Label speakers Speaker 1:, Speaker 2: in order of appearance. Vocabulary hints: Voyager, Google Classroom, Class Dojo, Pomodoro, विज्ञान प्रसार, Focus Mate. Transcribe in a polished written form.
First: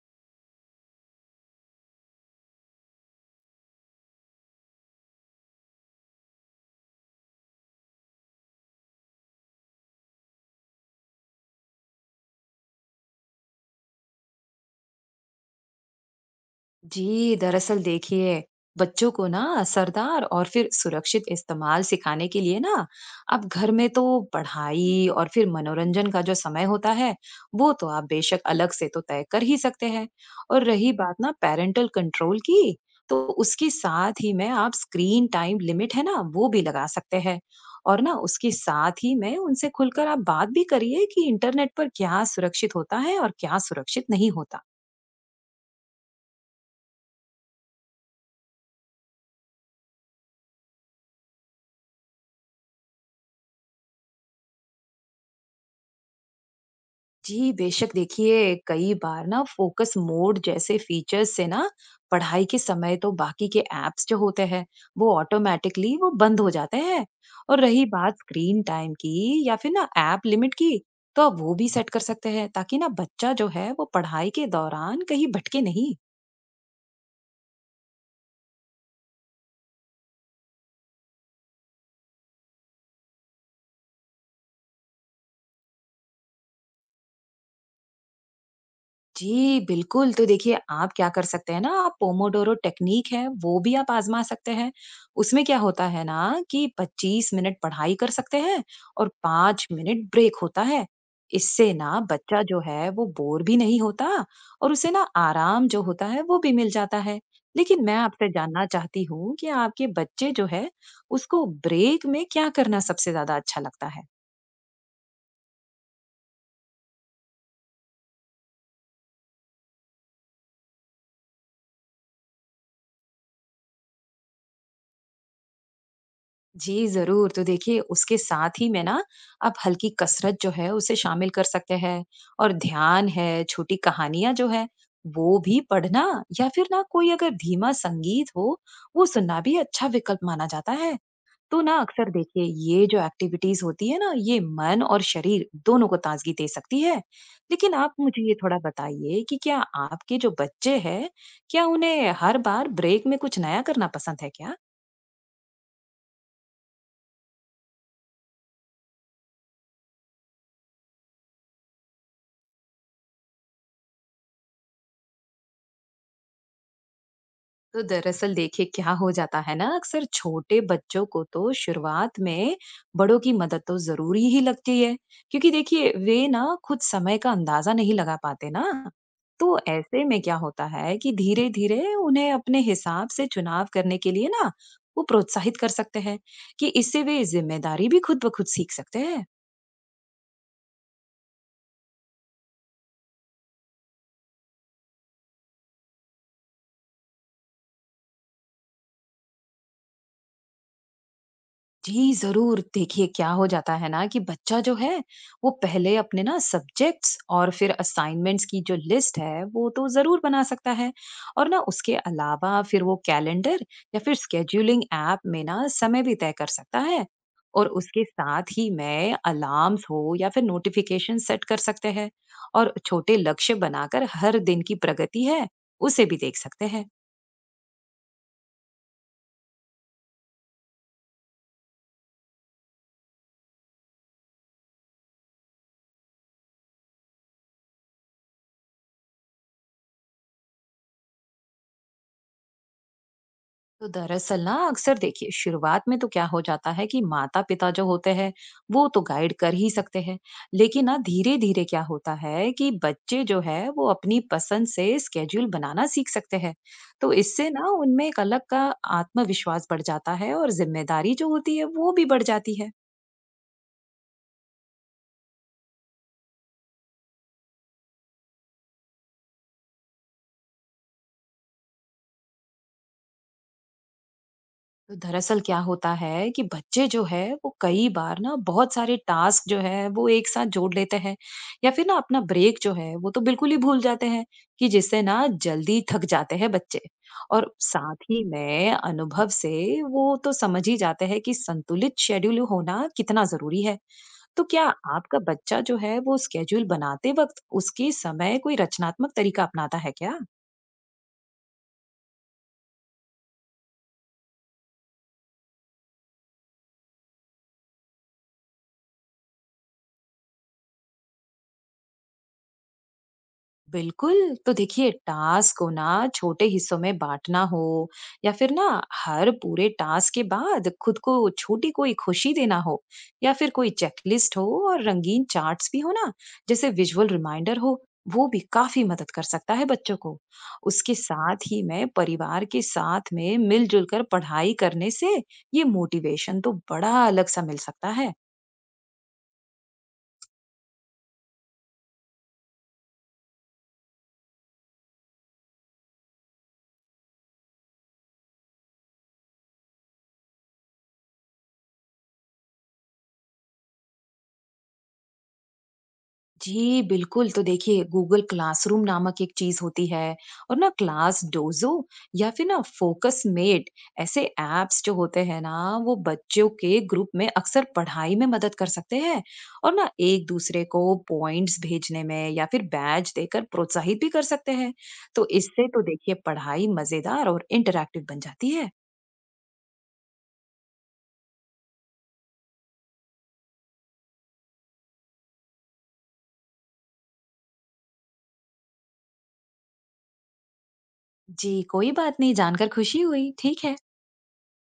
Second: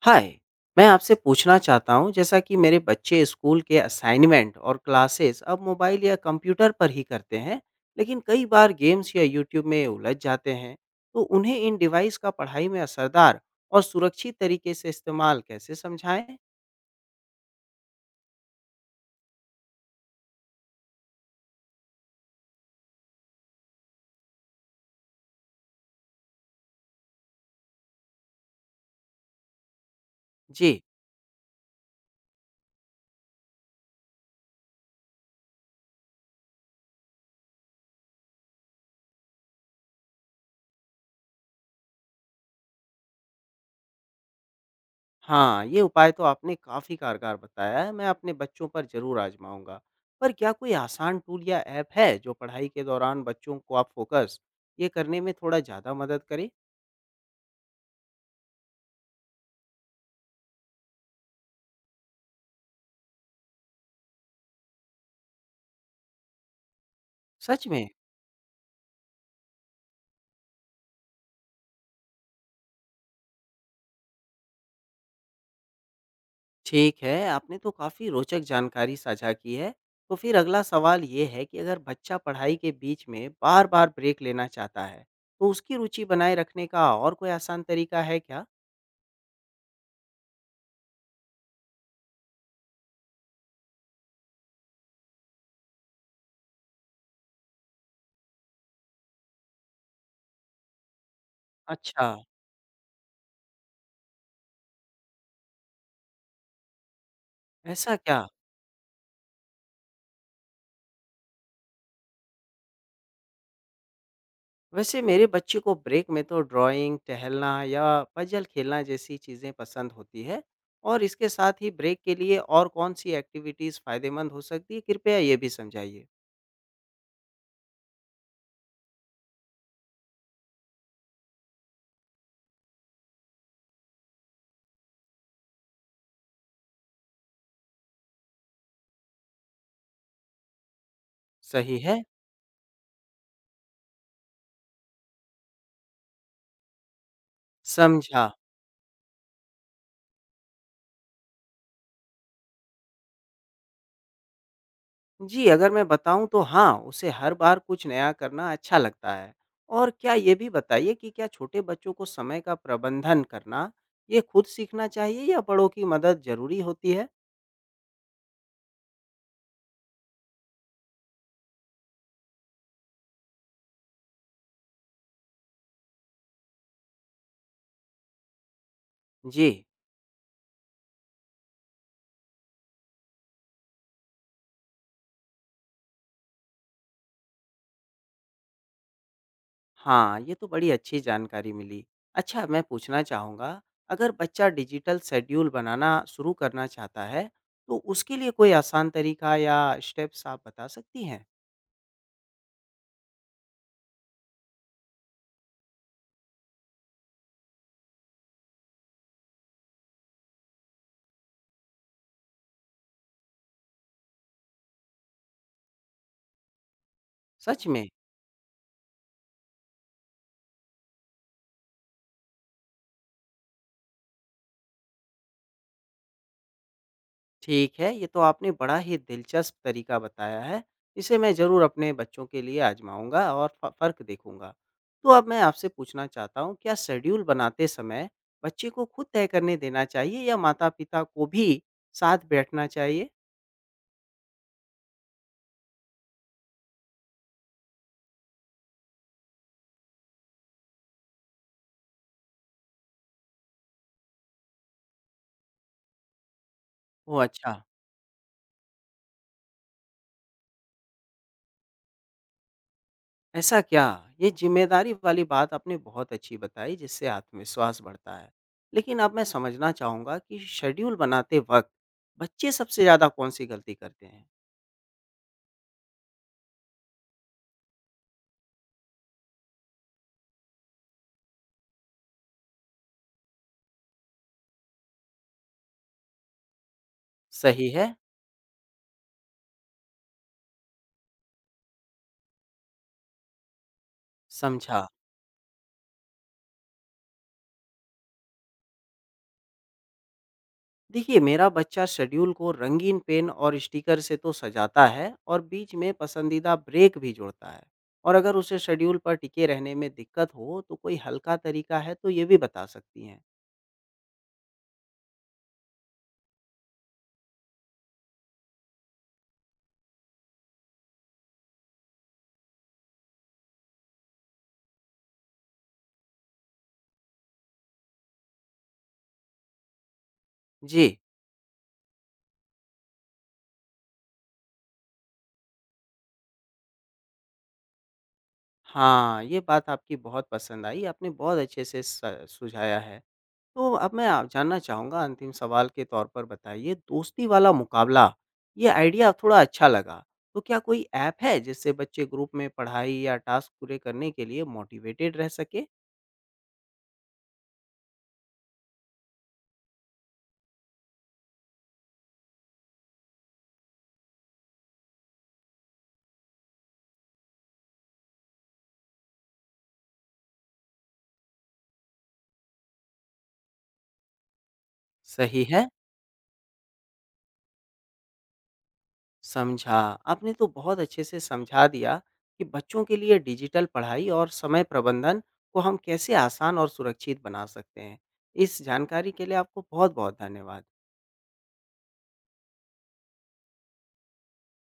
Speaker 1: हाय। मैं आपसे पूछना चाहता हूँ जैसा कि मेरे बच्चे स्कूल के असाइनमेंट और क्लासेस अब मोबाइल या कंप्यूटर पर ही करते हैं, लेकिन कई बार गेम्स या यूट्यूब में उलझ जाते हैं। तो उन्हें इन डिवाइस का पढ़ाई में असरदार और सुरक्षित तरीके से इस्तेमाल कैसे समझाएं?
Speaker 2: जी दरअसल देखिए। बच्चों को ना असरदार और फिर सुरक्षित इस्तेमाल सिखाने के लिए ना, अब घर में तो पढ़ाई और फिर मनोरंजन का जो समय होता है, वो तो आप बेशक अलग से तो तय कर ही सकते हैं। और
Speaker 1: जी।
Speaker 2: रही बात ना पेरेंटल कंट्रोल की, तो उसके साथ ही में आप स्क्रीन टाइम लिमिट है ना, वो भी लगा सकते हैं। और ना उसके साथ ही में उनसे खुलकर आप बात भी करिए कि इंटरनेट पर क्या सुरक्षित होता है और क्या सुरक्षित नहीं होता।
Speaker 1: हाँ, ये उपाय तो आपने काफ़ी कारगर बताया है, मैं अपने बच्चों पर ज़रूर आजमाऊंगा। पर क्या कोई आसान टूल या ऐप है जो पढ़ाई के दौरान बच्चों को आप फोकस ये करने में थोड़ा ज़्यादा मदद करे?
Speaker 2: जी, बेशक देखिए कई बार ना फोकस मोड जैसे फीचर्स से ना पढ़ाई के समय तो बाकी के ऐप्स जो होते हैं, वो ऑटोमेटिकली वो बंद हो जाते हैं। और
Speaker 1: सच
Speaker 2: रही
Speaker 1: में।
Speaker 2: बात स्क्रीन टाइम की या फिर ना ऐप लिमिट की, तो आप वो भी सेट कर सकते हैं ताकि ना बच्चा जो है वो पढ़ाई के दौरान कहीं भटके नहीं।
Speaker 1: ठीक है, आपने तो काफ़ी रोचक जानकारी साझा की है। तो फिर अगला सवाल ये है कि अगर बच्चा पढ़ाई के बीच में बार-बार ब्रेक लेना चाहता है, तो उसकी रुचि बनाए रखने का और कोई आसान तरीका है क्या?
Speaker 2: जी, बिल्कुल। तो देखिए, आप क्या कर सकते हैं ना, आप पोमोडोरो टेक्नीक है, वो भी आप आज़मा सकते हैं। उसमें क्या होता है ना कि 25 मिनट पढ़ाई कर सकते हैं और 5 मिनट ब्रेक होता है। इससे ना
Speaker 1: अच्छा।
Speaker 2: बच्चा जो है, वो बोर भी नहीं होता, और उसे ना आराम जो होता है, वो भी मिल जाता है। लेकिन
Speaker 1: ऐसा
Speaker 2: मैं
Speaker 1: क्या?
Speaker 2: आपसे जानना चाहती हूँ कि आपके बच्चे जो है, उसको ब्रेक में क्या करना सबसे ज़्यादा अच्छा लगता है?
Speaker 1: वैसे मेरे बच्चे को ब्रेक में तो ड्राइंग, टहलना या पजल खेलना जैसी चीज़ें पसंद होती है। और इसके साथ ही ब्रेक के लिए और कौन-सी एक्टिविटीज़ फ़ायदेमंद हो सकती है, कृपया ये भी समझाइए।
Speaker 2: जी, ज़रूर। तो देखिए उसके साथ ही में ना आप हल्की कसरत जो है उसे शामिल कर सकते हैं, और ध्यान है, छोटी कहानियाँ जो है वो भी पढ़ना, या फिर ना कोई अगर धीमा संगीत हो, वो सुनना भी अच्छा विकल्प माना जाता है। तो ना
Speaker 1: सही है।
Speaker 2: अक्सर देखिए ये जो एक्टिविटीज़ होती है ना, ये मन और शरीर दोनों को ताज़गी दे सकती है। लेकिन आप मुझे
Speaker 1: समझा।
Speaker 2: ये थोड़ा बताइए कि क्या आपके जो बच्चे हैं, क्या उन्हें हर बार ब्रेक में कुछ नया करना पसंद है क्या?
Speaker 1: जी, अगर मैं बताऊँ तो हाँ, उसे हर बार कुछ नया करना अच्छा लगता है। और क्या ये भी बताइए कि क्या छोटे बच्चों को समय का प्रबंधन करना, ये खुद सीखना चाहिए या बड़ों की मदद ज़रूरी होती है?
Speaker 2: तो दरअसल देखिए क्या हो जाता है ना, अक्सर छोटे बच्चों को तो शुरुआत में बड़ों की मदद तो जरूरी ही लगती है, क्योंकि देखिए वे ना खुद समय का अंदाजा नहीं लगा पाते ना।
Speaker 1: जी।
Speaker 2: तो ऐसे में क्या होता है कि धीरे धीरे उन्हें अपने हिसाब से चुनाव करने के लिए ना वो प्रोत्साहित कर सकते हैं, कि इससे वे जिम्मेदारी भी खुद ब खुद सीख सकते हैं।
Speaker 1: हाँ, ये तो बड़ी अच्छी जानकारी मिली। अच्छा, मैं पूछना चाहूँगा, अगर बच्चा डिजिटल शेड्यूल बनाना शुरू करना चाहता है, तो उसके लिए कोई आसान तरीका या स्टेप्स आप बता सकती हैं?
Speaker 2: जी, ज़रूर। देखिए, क्या हो जाता है ना कि बच्चा जो है, वो पहले अपने ना सब्जेक्ट्स और फिर असाइनमेंट्स की जो लिस्ट है, वो तो ज़रूर बना सकता है। और ना उसके अलावा फिर वो कैलेंडर या फिर शेड्यूलिंग ऐप में ना समय भी तय कर सकता है।
Speaker 1: सच
Speaker 2: और
Speaker 1: में?
Speaker 2: उसके साथ ही में अलार्म्स हो या फिर नोटिफ़िकेशन सेट कर सकते हैं। और छोटे लक्ष्य बनाकर हर दिन की प्रगति है, उसे भी देख सकते हैं।
Speaker 1: ठीक है, ये तो आपने बड़ा ही दिलचस्प तरीका बताया है। इसे मैं ज़रूर अपने बच्चों के लिए आज़माऊँगा और फ फ़र्क देखूँगा। तो अब मैं आपसे पूछना चाहता हूँ, क्या शेड्यूल बनाते समय बच्चे को खुद तय करने देना चाहिए या माता-पिता को भी साथ बैठना चाहिए?
Speaker 2: तो दरअसल ना अक्सर देखिए शुरुआत में तो क्या हो जाता है कि माता पिता जो होते हैं वो तो गाइड कर ही सकते हैं, लेकिन ना धीरे धीरे क्या होता है कि बच्चे जो है वो अपनी पसंद से स्केड्यूल बनाना सीख सकते हैं। तो
Speaker 1: ओह
Speaker 2: इससे
Speaker 1: अच्छा।
Speaker 2: ना उनमें एक अलग का आत्मविश्वास बढ़ जाता है और जिम्मेदारी जो होती है वो भी बढ़ जाती है।
Speaker 1: ऐसा क्या? ये ज़िम्मेदारी वाली बात आपने बहुत अच्छी बताई, जिससे आत्मविश्वास बढ़ता है। लेकिन अब मैं समझना चाहूँगा कि शेड्यूल बनाते वक़्त बच्चे सबसे ज़्यादा कौन-सी गलती करते हैं?
Speaker 2: तो दरअसल क्या होता है कि बच्चे जो है वो कई बार ना बहुत सारे टास्क जो है वो एक साथ जोड़ लेते हैं, या फिर ना अपना ब्रेक जो है वो तो बिल्कुल ही भूल जाते हैं, कि जिससे ना जल्दी थक जाते हैं बच्चे। और
Speaker 1: सही है।
Speaker 2: साथ ही में अनुभव से वो तो समझ ही जाते हैं कि संतुलित शेड्यूल होना कितना जरूरी है। तो क्या
Speaker 1: समझा।
Speaker 2: आपका बच्चा जो है वो स्केड्यूल बनाते वक्त उसके समय कोई रचनात्मक तरीका अपनाता है क्या?
Speaker 1: देखिए, मेरा बच्चा शेड्यूल को रंगीन पेन और स्टिकर से तो सजाता है और बीच में पसंदीदा ब्रेक भी जोड़ता है। और अगर उसे शेड्यूल पर टिके रहने में दिक्कत हो तो कोई हल्का तरीका है तो ये भी बता सकती हैं।
Speaker 2: बिल्कुल, तो देखिए टास्क को ना छोटे हिस्सों में बाँटना हो, या फिर ना हर पूरे टास्क के बाद खुद को छोटी कोई खुशी देना हो, या फिर कोई चेकलिस्ट हो और रंगीन चार्ट्स भी हो ना, जैसे विजुअल रिमाइंडर हो, वो भी काफ़ी मदद कर सकता है बच्चों को।
Speaker 1: जी।
Speaker 2: उसके साथ ही में परिवार के साथ में मिल-जुल कर पढ़ाई करने से ये मोटिवेशन तो बड़ा अलग-सा मिल सकता है।
Speaker 1: हाँ, ये बात आपकी बहुत पसंद आई, आपने बहुत अच्छे से सुझाया है। तो अब मैं आप जानना चाहूँगा, अंतिम सवाल के तौर पर बताइए, दोस्ती वाला मुकाबला, ये आइडिया थोड़ा अच्छा लगा। तो क्या कोई ऐप है जिससे बच्चे ग्रुप में पढ़ाई या टास्क पूरे करने के लिए मोटिवेटेड रह सके?
Speaker 2: जी, बिल्कुल। तो देखिए गूगल क्लासरूम नामक एक चीज़ होती है, और ना क्लास डोज़ो या फिर ना फ़ोकस मेट, ऐसे ऐप्स जो होते हैं ना वो बच्चों के ग्रुप में अक्सर पढ़ाई में मदद कर सकते हैं, और ना एक दूसरे को पॉइंट्स भेजने में या फिर बैज देकर प्रोत्साहित भी कर सकते हैं। तो
Speaker 1: सही है।
Speaker 2: इससे तो देखिए पढ़ाई मज़ेदार और इंटरैक्टिव बन जाती है।
Speaker 1: समझा। आपने तो बहुत अच्छे से समझा दिया कि बच्चों के लिए डिजिटल पढ़ाई और समय प्रबंधन को हम कैसे आसान और सुरक्षित बना सकते हैं। इस जानकारी के लिए आपको बहुत-बहुत धन्यवाद।
Speaker 2: जी, कोई बात नहीं, जानकर खुशी हुई। ठीक है।